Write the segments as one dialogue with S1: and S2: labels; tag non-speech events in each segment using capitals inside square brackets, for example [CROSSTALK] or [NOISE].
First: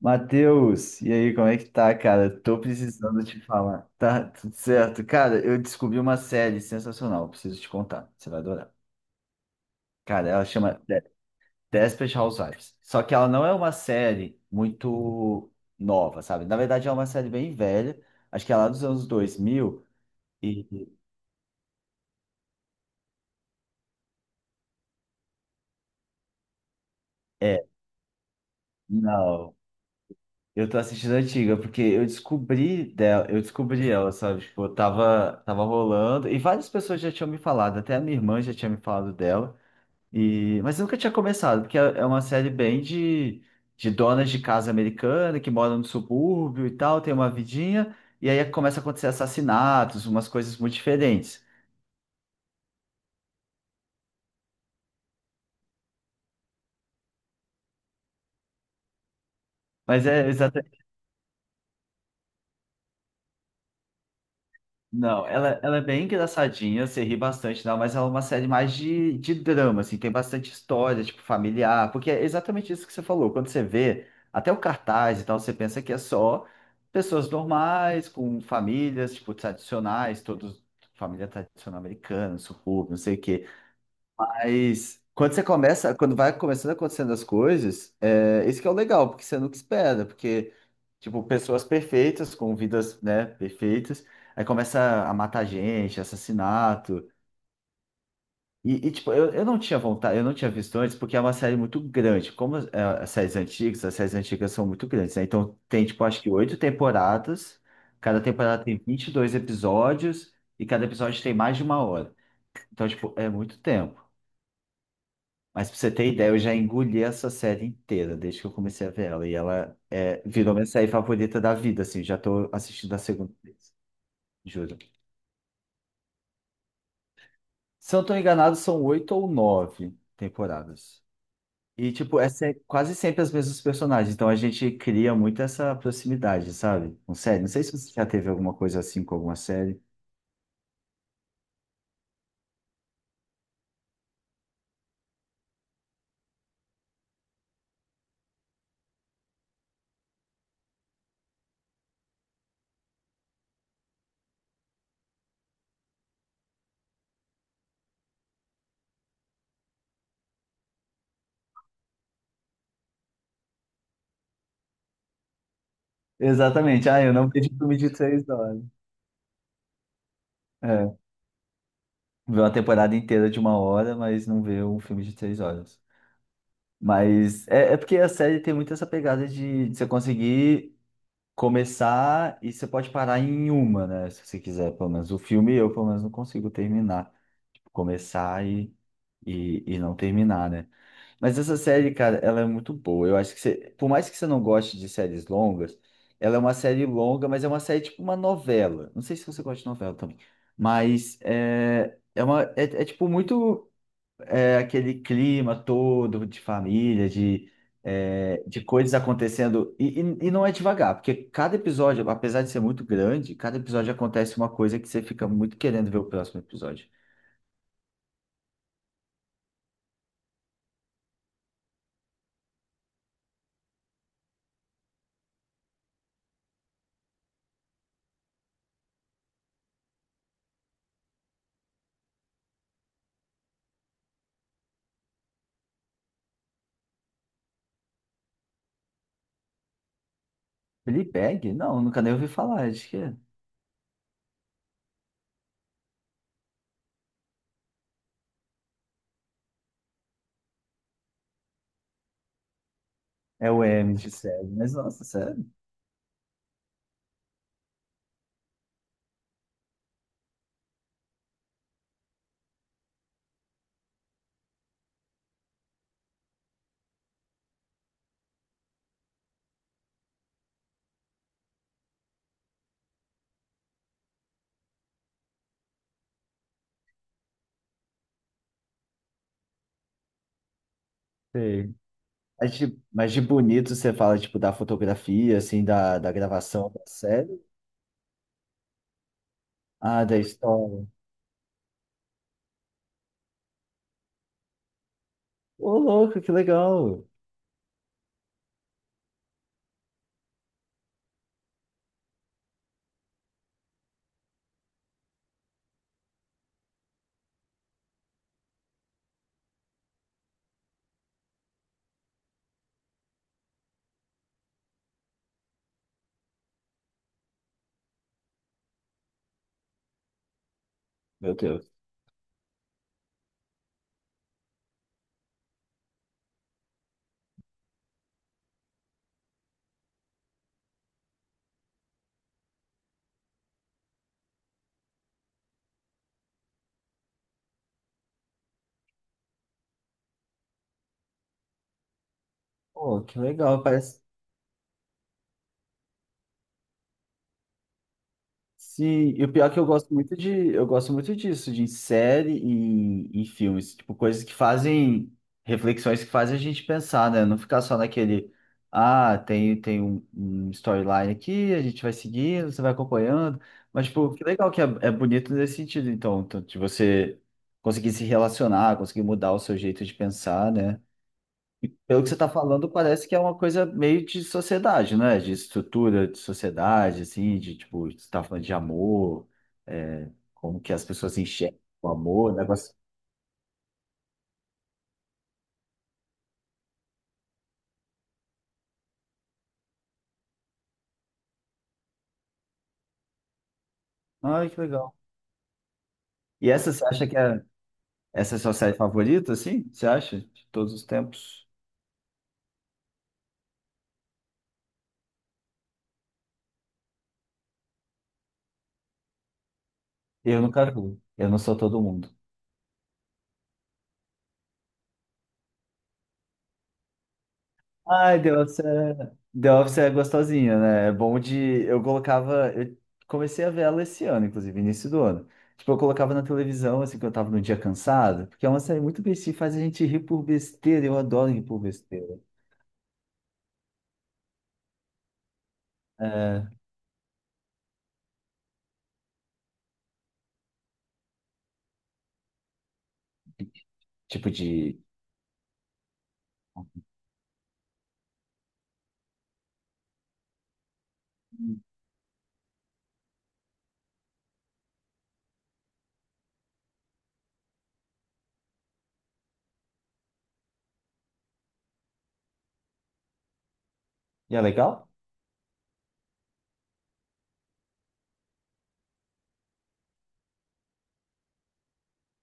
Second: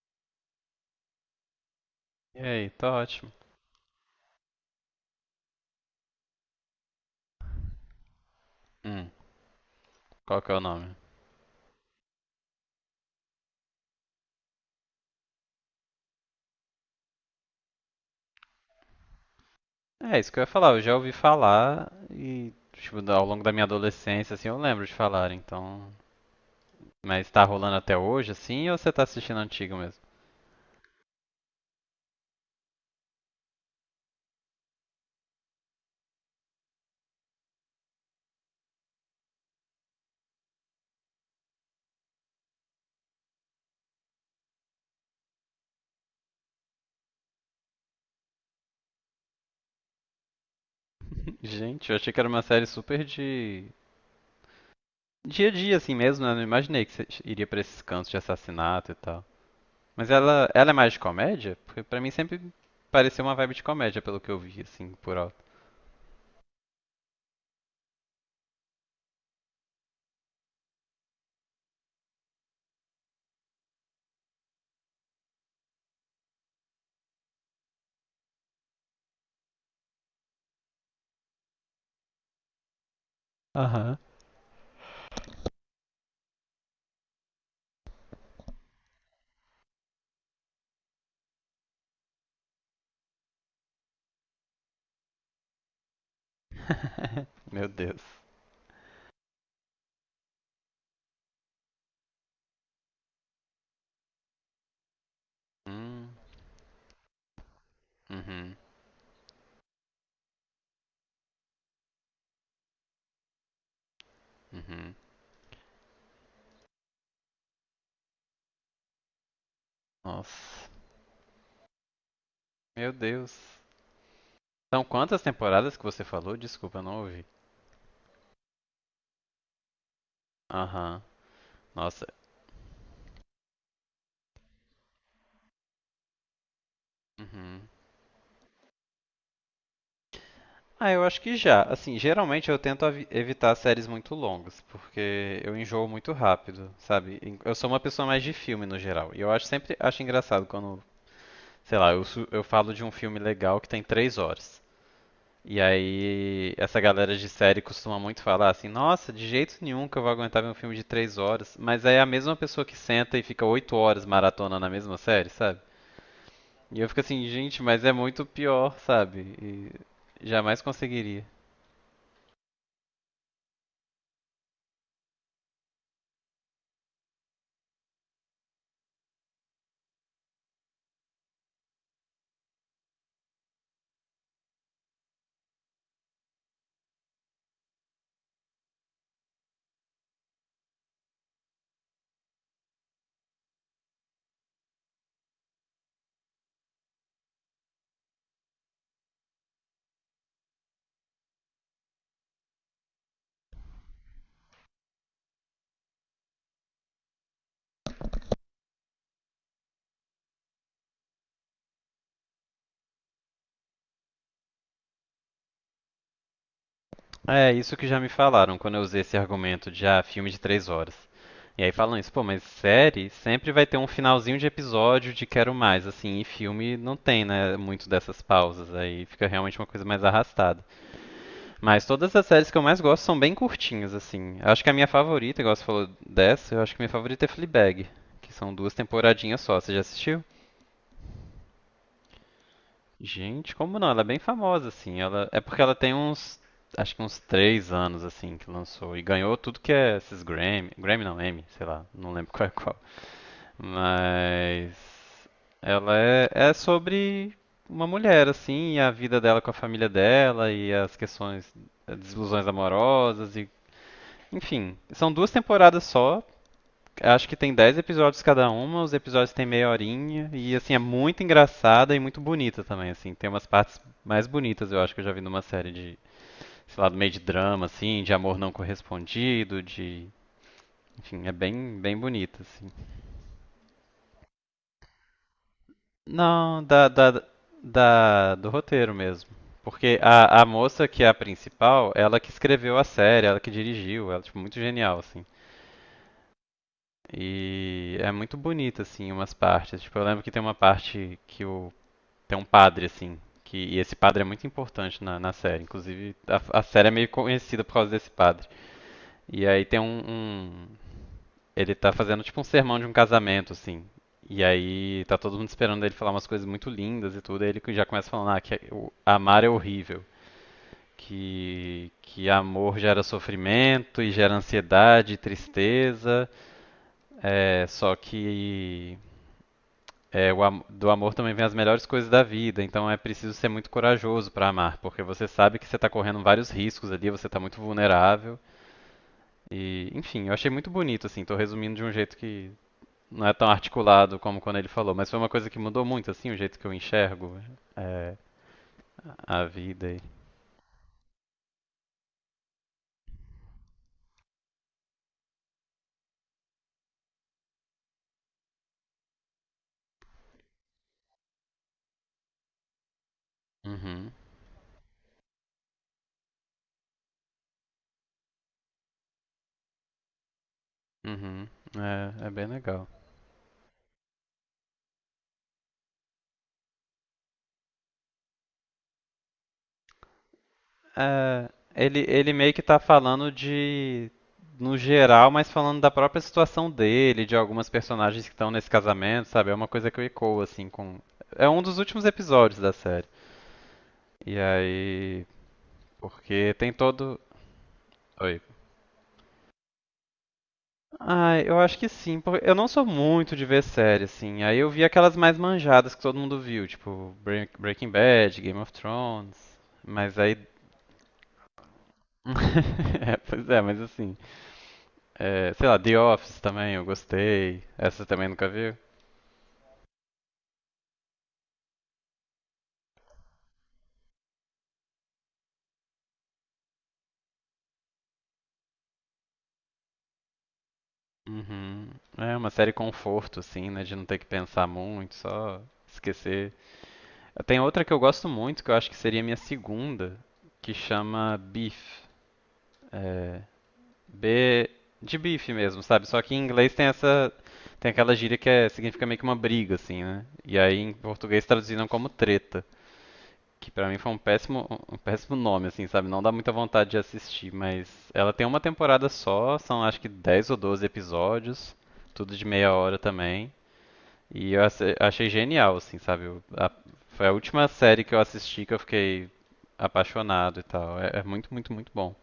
S1: Matheus, e aí, como é que tá, cara?
S2: E
S1: Tô
S2: aí, tá
S1: precisando
S2: ótimo.
S1: te falar. Tá tudo certo? Cara, eu descobri uma série sensacional, preciso te contar, você vai adorar.
S2: Hum.
S1: Cara,
S2: Qual que é o nome?
S1: Desperate Housewives. Só que ela não é uma série muito nova, sabe? Na verdade, é uma série bem velha, acho que é lá dos anos 2000.
S2: É, isso que eu ia falar, eu
S1: e
S2: já ouvi falar e, tipo, ao longo da minha adolescência, assim, eu lembro de falar, então. Mas tá
S1: é,
S2: rolando até hoje, assim, ou você tá assistindo
S1: não,
S2: antigo mesmo?
S1: eu tô assistindo a antiga porque eu descobri ela, sabe? Tipo, eu tava rolando e várias pessoas já tinham me falado, até a minha irmã já tinha me falado dela. E, mas eu nunca tinha começado, porque é uma série bem de donas de casa americana que moram no subúrbio e tal, tem uma vidinha, e aí começa a acontecer assassinatos, umas coisas muito
S2: [LAUGHS]
S1: diferentes.
S2: Gente, eu achei que era uma série super de. Dia a dia, assim mesmo, né? Eu não imaginei que você iria pra esses cantos de assassinato e tal.
S1: Mas
S2: Mas
S1: é
S2: ela é mais de comédia? Porque pra mim sempre pareceu uma vibe de comédia, pelo que eu vi, assim, por
S1: Não,
S2: alto.
S1: ela é bem engraçadinha, você ri bastante, não, mas ela é uma série mais de drama, assim, tem bastante história, tipo, familiar, porque é exatamente isso que você falou. Quando você vê até o cartaz e tal, você pensa que é só pessoas normais, com famílias, tipo, tradicionais, todos, família tradicional americana, subúrbio, não sei o quê.
S2: Aham.
S1: Mas quando você começa, quando vai começando acontecendo as coisas, é, esse que é o legal, porque você nunca espera, porque, tipo, pessoas perfeitas, com vidas, né, perfeitas, aí começa a matar gente, assassinato.
S2: [LAUGHS] Meu Deus.
S1: E, tipo, eu não tinha vontade, eu não tinha visto antes, porque é uma série muito grande. As séries antigas são muito grandes, né? Então tem, tipo,
S2: Hum.
S1: acho que oito temporadas, cada
S2: Uhum.
S1: temporada tem 22 episódios, e cada episódio tem mais de uma hora. Então, tipo, é muito tempo.
S2: Uhum.
S1: Mas pra você ter ideia, eu já engoli essa série inteira desde que eu comecei a ver ela. E ela é, virou minha
S2: Nossa.
S1: série favorita da vida, assim. Já tô
S2: Meu
S1: assistindo a
S2: Deus.
S1: segunda vez, juro.
S2: São quantas temporadas que você falou? Desculpa, eu não ouvi.
S1: Se eu não tô enganado, são oito ou nove
S2: Aham.
S1: temporadas. E,
S2: Nossa.
S1: tipo, quase sempre as mesmas personagens. Então a gente cria muito essa proximidade, sabe? Com série. Não
S2: Uhum.
S1: sei se você já teve alguma coisa assim com alguma série.
S2: Ah, eu acho que já. Assim, geralmente eu tento evitar séries muito longas, porque eu enjoo muito rápido, sabe? Eu sou uma pessoa mais de filme no geral. E eu acho sempre acho engraçado quando, sei lá, eu falo de um filme legal que tem 3 horas. E aí, essa galera de série costuma muito falar assim: Nossa, de jeito nenhum que eu vou aguentar ver um filme de 3 horas. Mas aí é a mesma pessoa que senta e fica 8 horas maratona na mesma série, sabe? E eu
S1: Exatamente.
S2: fico
S1: Ah, eu
S2: assim:
S1: não vejo
S2: Gente,
S1: filme
S2: mas
S1: de
S2: é muito
S1: 3 horas.
S2: pior, sabe? E jamais
S1: É.
S2: conseguiria.
S1: Vê uma temporada inteira de uma hora, mas não vê um filme de 3 horas. Mas é, é porque a série tem muito essa pegada de você conseguir começar e você pode parar em uma, né? Se você quiser, pelo menos. O filme eu, pelo menos, não consigo terminar. Tipo, começar e, e não terminar, né? Mas essa série, cara, ela é muito boa. Eu acho que você, por mais que você não goste de séries longas, ela é uma série longa, mas é uma série tipo uma novela. Não sei se você gosta de novela também, mas tipo muito aquele clima todo de família, de, é, de coisas acontecendo. E não é devagar, porque cada episódio, apesar de ser muito grande, cada episódio acontece uma coisa que você fica muito querendo ver o próximo episódio.
S2: É isso que já me falaram quando eu usei esse argumento de ah, filme de 3 horas. E aí falam isso, pô, mas série sempre vai ter um finalzinho de episódio de quero mais, assim, e filme não tem, né, muito dessas pausas, aí fica realmente uma coisa mais arrastada. Mas todas as séries que eu mais gosto são bem curtinhas, assim. Eu acho que a minha favorita, igual você falou dessa, eu acho que a minha favorita é Fleabag, que são duas temporadinhas só. Você já assistiu?
S1: Fleabag? Não, nunca nem ouvi falar. Acho que é,
S2: Gente, como não? Ela é bem famosa, assim. Ela. É porque ela tem uns, acho que uns 3 anos, assim, que lançou. E ganhou tudo que é esses Grammy. Grammy não, Emmy, sei lá. Não lembro [LAUGHS] qual é qual.
S1: é o M de série. Mas,
S2: Mas
S1: nossa, sério?
S2: ela é sobre uma mulher, assim, e a vida dela com a família dela e as questões, as desilusões amorosas Enfim, são duas temporadas só. Acho que tem 10 episódios cada uma, os episódios têm meia horinha e assim é muito engraçada e muito bonita também, assim, tem umas partes mais bonitas, eu acho que eu já vi numa série de, sei lá, do meio de drama assim, de amor não correspondido, de, enfim, é
S1: Sei.
S2: bem bem bonita assim.
S1: Mas de bonito você fala, tipo, da fotografia, assim, da
S2: Não,
S1: gravação da
S2: da, da,
S1: série.
S2: da do roteiro mesmo. Porque
S1: Ah, da
S2: a
S1: história.
S2: moça que é a principal, ela que escreveu a série, ela que dirigiu, ela tipo muito genial assim.
S1: Ô, louco, que legal.
S2: E é muito bonito, assim, umas partes. Tipo, eu lembro que tem uma parte que o. Tem um padre, assim, que. E esse padre é muito importante na série. Inclusive, a série é meio conhecida por causa desse padre. E aí tem um, um. Ele tá fazendo tipo um sermão de um casamento, assim. E aí tá todo mundo esperando ele falar umas coisas muito lindas e tudo. Aí ele já começa falando, ah, que amar é horrível.
S1: Meu Deus.
S2: Que amor gera sofrimento e gera ansiedade e tristeza. É, só que É, do amor também vem as melhores coisas da vida, então é preciso ser muito corajoso para amar, porque você sabe que você está correndo vários riscos ali, você está muito vulnerável. E, enfim, eu achei muito bonito, assim, tô resumindo de um jeito que
S1: Pô, que
S2: não é tão
S1: legal. Parece.
S2: articulado como quando ele falou, mas foi uma coisa que mudou muito, assim, o jeito que eu enxergo é,
S1: Sim, e o
S2: a
S1: pior é que eu
S2: vida.
S1: gosto
S2: E.
S1: muito de, eu gosto muito disso, de série e filmes, tipo, coisas que fazem, reflexões que fazem a gente pensar, né? Não ficar só naquele, ah, tem um storyline aqui, a gente vai seguindo, você vai acompanhando, mas,
S2: Uhum,
S1: tipo, que legal que é, é bonito nesse sentido, então, tanto de você conseguir se relacionar, conseguir mudar o seu jeito de pensar, né?
S2: uhum,
S1: Pelo que você
S2: é,
S1: está
S2: é bem
S1: falando,
S2: legal.
S1: parece que é uma coisa meio de sociedade, né? De estrutura de sociedade, assim, de tipo, você está falando de amor, é, como que as pessoas
S2: É,
S1: enxergam o
S2: ele
S1: amor, o
S2: meio que
S1: negócio.
S2: tá falando de, no geral, mas falando da própria situação dele, de algumas personagens que estão nesse casamento, sabe? É uma coisa que eu ecoo, assim, com. É um dos últimos episódios da série. E
S1: Ai, que legal.
S2: aí.
S1: E
S2: Porque tem
S1: essa você acha que
S2: todo.
S1: é Essa é a
S2: Oi.
S1: sua série favorita, assim? Você acha? De todos os
S2: Ah,
S1: tempos?
S2: eu acho que sim, porque eu não sou muito de ver série, assim. Aí eu vi aquelas mais manjadas que todo mundo viu, tipo Breaking Bad, Game of Thrones. Mas aí.
S1: Eu nunca vi. Eu não sou todo mundo.
S2: [LAUGHS] É, pois é, mas assim. É, sei lá, The Office também, eu gostei. Essa você
S1: Ai,
S2: também nunca viu?
S1: The Office é gostosinha, né? É bom de. Eu colocava. Eu comecei a ver ela esse ano, inclusive, início do ano. Tipo, eu colocava na televisão, assim, quando eu tava num dia cansado, porque é uma série muito bestinha, faz a gente rir por besteira. Eu adoro rir por
S2: Uhum.
S1: besteira.
S2: É uma série conforto, assim, né? De não ter que pensar muito, só
S1: É,
S2: esquecer. Tem outra que eu gosto muito, que eu acho que seria minha segunda, que chama Beef. É,
S1: tipo
S2: B
S1: de.
S2: de bife mesmo, sabe? Só que em inglês tem essa. Tem aquela gíria que significa meio que uma briga, assim, né? E aí em português traduziram como treta. Que pra mim foi um péssimo nome, assim, sabe? Não dá muita vontade de assistir, mas ela tem uma temporada só, são acho que 10 ou 12 episódios, tudo de meia hora também.
S1: E é
S2: E eu
S1: legal,
S2: achei genial, assim, sabe? Foi a última série que eu assisti que eu fiquei apaixonado e tal. É muito, muito, muito bom.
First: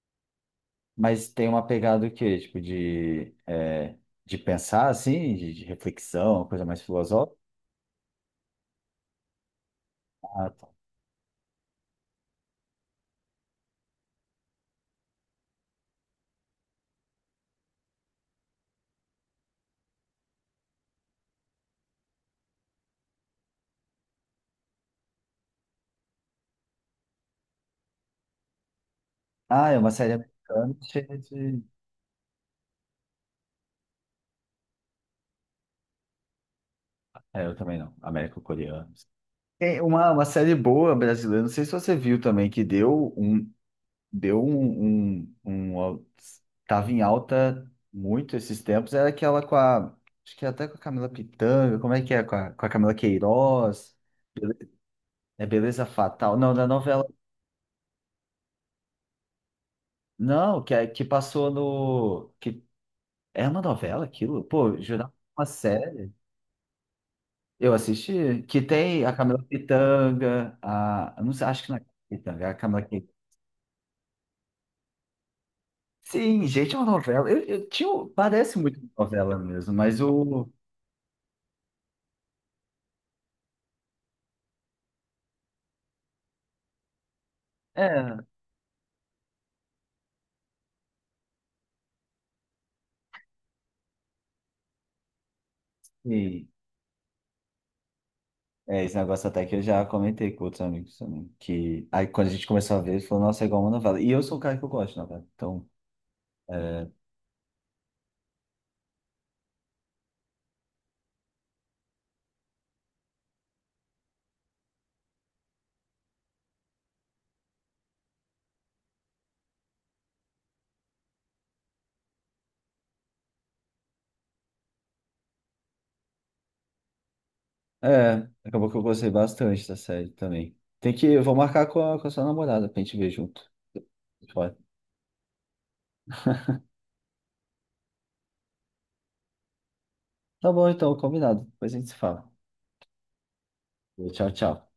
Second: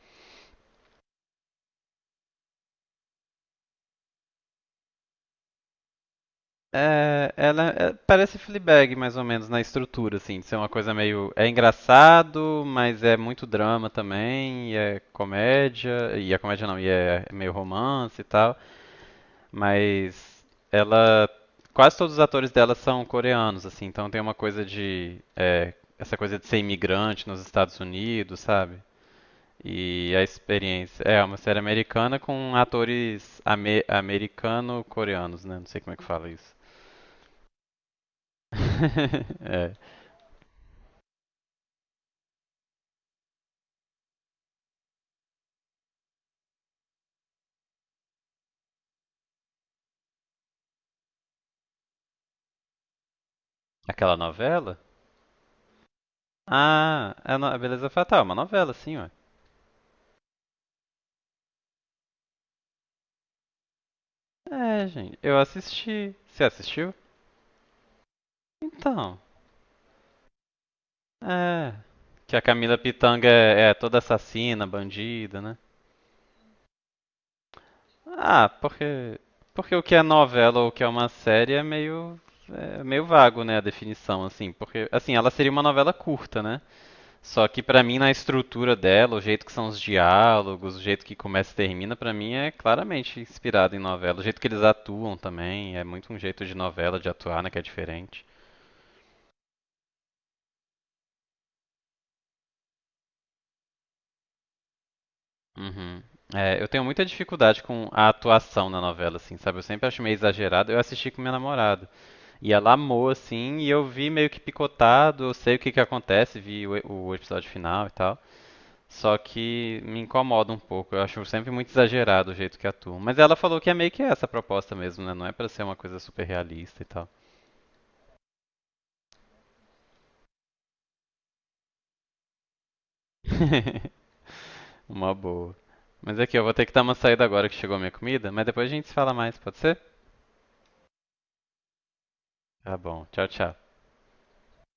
S1: mas tem uma pegada o quê? Tipo de. É, de pensar, assim, de reflexão, uma coisa mais
S2: É,
S1: filosófica.
S2: ela é, parece Fleabag mais ou menos na estrutura, assim, de
S1: Ah,
S2: ser
S1: tá.
S2: uma coisa meio engraçado, mas é muito drama também, e é comédia não, e é meio romance e tal, mas ela quase todos os atores dela são coreanos, assim, então tem uma coisa de essa coisa de ser imigrante nos Estados Unidos, sabe?
S1: Ah, é uma
S2: E
S1: série
S2: a
S1: americana
S2: experiência
S1: cheia
S2: é uma série
S1: de.
S2: americana com atores americano-coreanos, né? Não sei como é que fala isso.
S1: É, eu também não. Américo-coreano.
S2: [LAUGHS] É.
S1: Tem uma série boa brasileira, não sei se você viu também, que deu um, um, um al- tava em alta muito esses tempos, era aquela com a, acho que é até com a Camila Pitanga, como é que é, com a Camila Queiroz.
S2: Aquela
S1: Bele-
S2: novela?
S1: É Beleza Fatal, não, da novela,
S2: Ah, é a Beleza Fatal, é uma novela, sim, ué.
S1: não, que, que passou no, que é uma novela aquilo, pô,
S2: É,
S1: jurava que
S2: gente,
S1: era
S2: eu
S1: uma série,
S2: assisti. Você assistiu?
S1: eu assisti, que tem a
S2: Então,
S1: Camila Pitanga, eu não sei, acho que
S2: é.
S1: não é a Camila
S2: Que a
S1: Pitanga, é a
S2: Camila
S1: Camila Queiroz.
S2: Pitanga é toda assassina, bandida, né?
S1: Sim, gente, é uma novela. Eu tinha,
S2: Ah,
S1: parece muito uma
S2: porque.
S1: novela mesmo,
S2: Porque o que é
S1: mas o.
S2: novela ou o que é uma série é meio. É meio vago, né, a definição, assim. Porque, assim, ela seria uma novela curta, né? Só que pra mim na
S1: É,
S2: estrutura dela, o jeito que são os diálogos, o jeito que começa e termina, pra mim é claramente inspirado em novela. O jeito que eles atuam também é muito um jeito
S1: sim.
S2: de novela de atuar, né, que é diferente.
S1: É, esse negócio até que eu já comentei com outros amigos também. Que aí quando a gente começou a ver, ele falou, nossa, é igual uma novela. E eu sou o cara que eu gosto de novela. Então,
S2: Uhum. É, eu tenho muita dificuldade com a atuação na novela, assim, sabe? Eu sempre acho meio exagerado. Eu assisti com minha namorada. E ela amou, assim, e eu vi meio que picotado, eu sei o que que acontece, vi o episódio final e tal. Só que me incomoda um pouco. Eu acho sempre muito exagerado o jeito que atuam. Mas ela falou que é meio que essa a proposta mesmo, né? Não é pra ser uma coisa super realista e tal.
S1: é, acabou que eu gostei bastante da série também. Eu vou marcar com a sua namorada pra gente ver junto.
S2: [LAUGHS]
S1: Pode.
S2: Uma boa. Mas aqui, eu vou ter que dar uma saída agora que chegou a minha comida, mas depois a gente se fala mais, pode ser?
S1: Tá bom, então, combinado. Depois a gente se fala.
S2: Tá bom. Tchau, tchau.
S1: Tchau, tchau.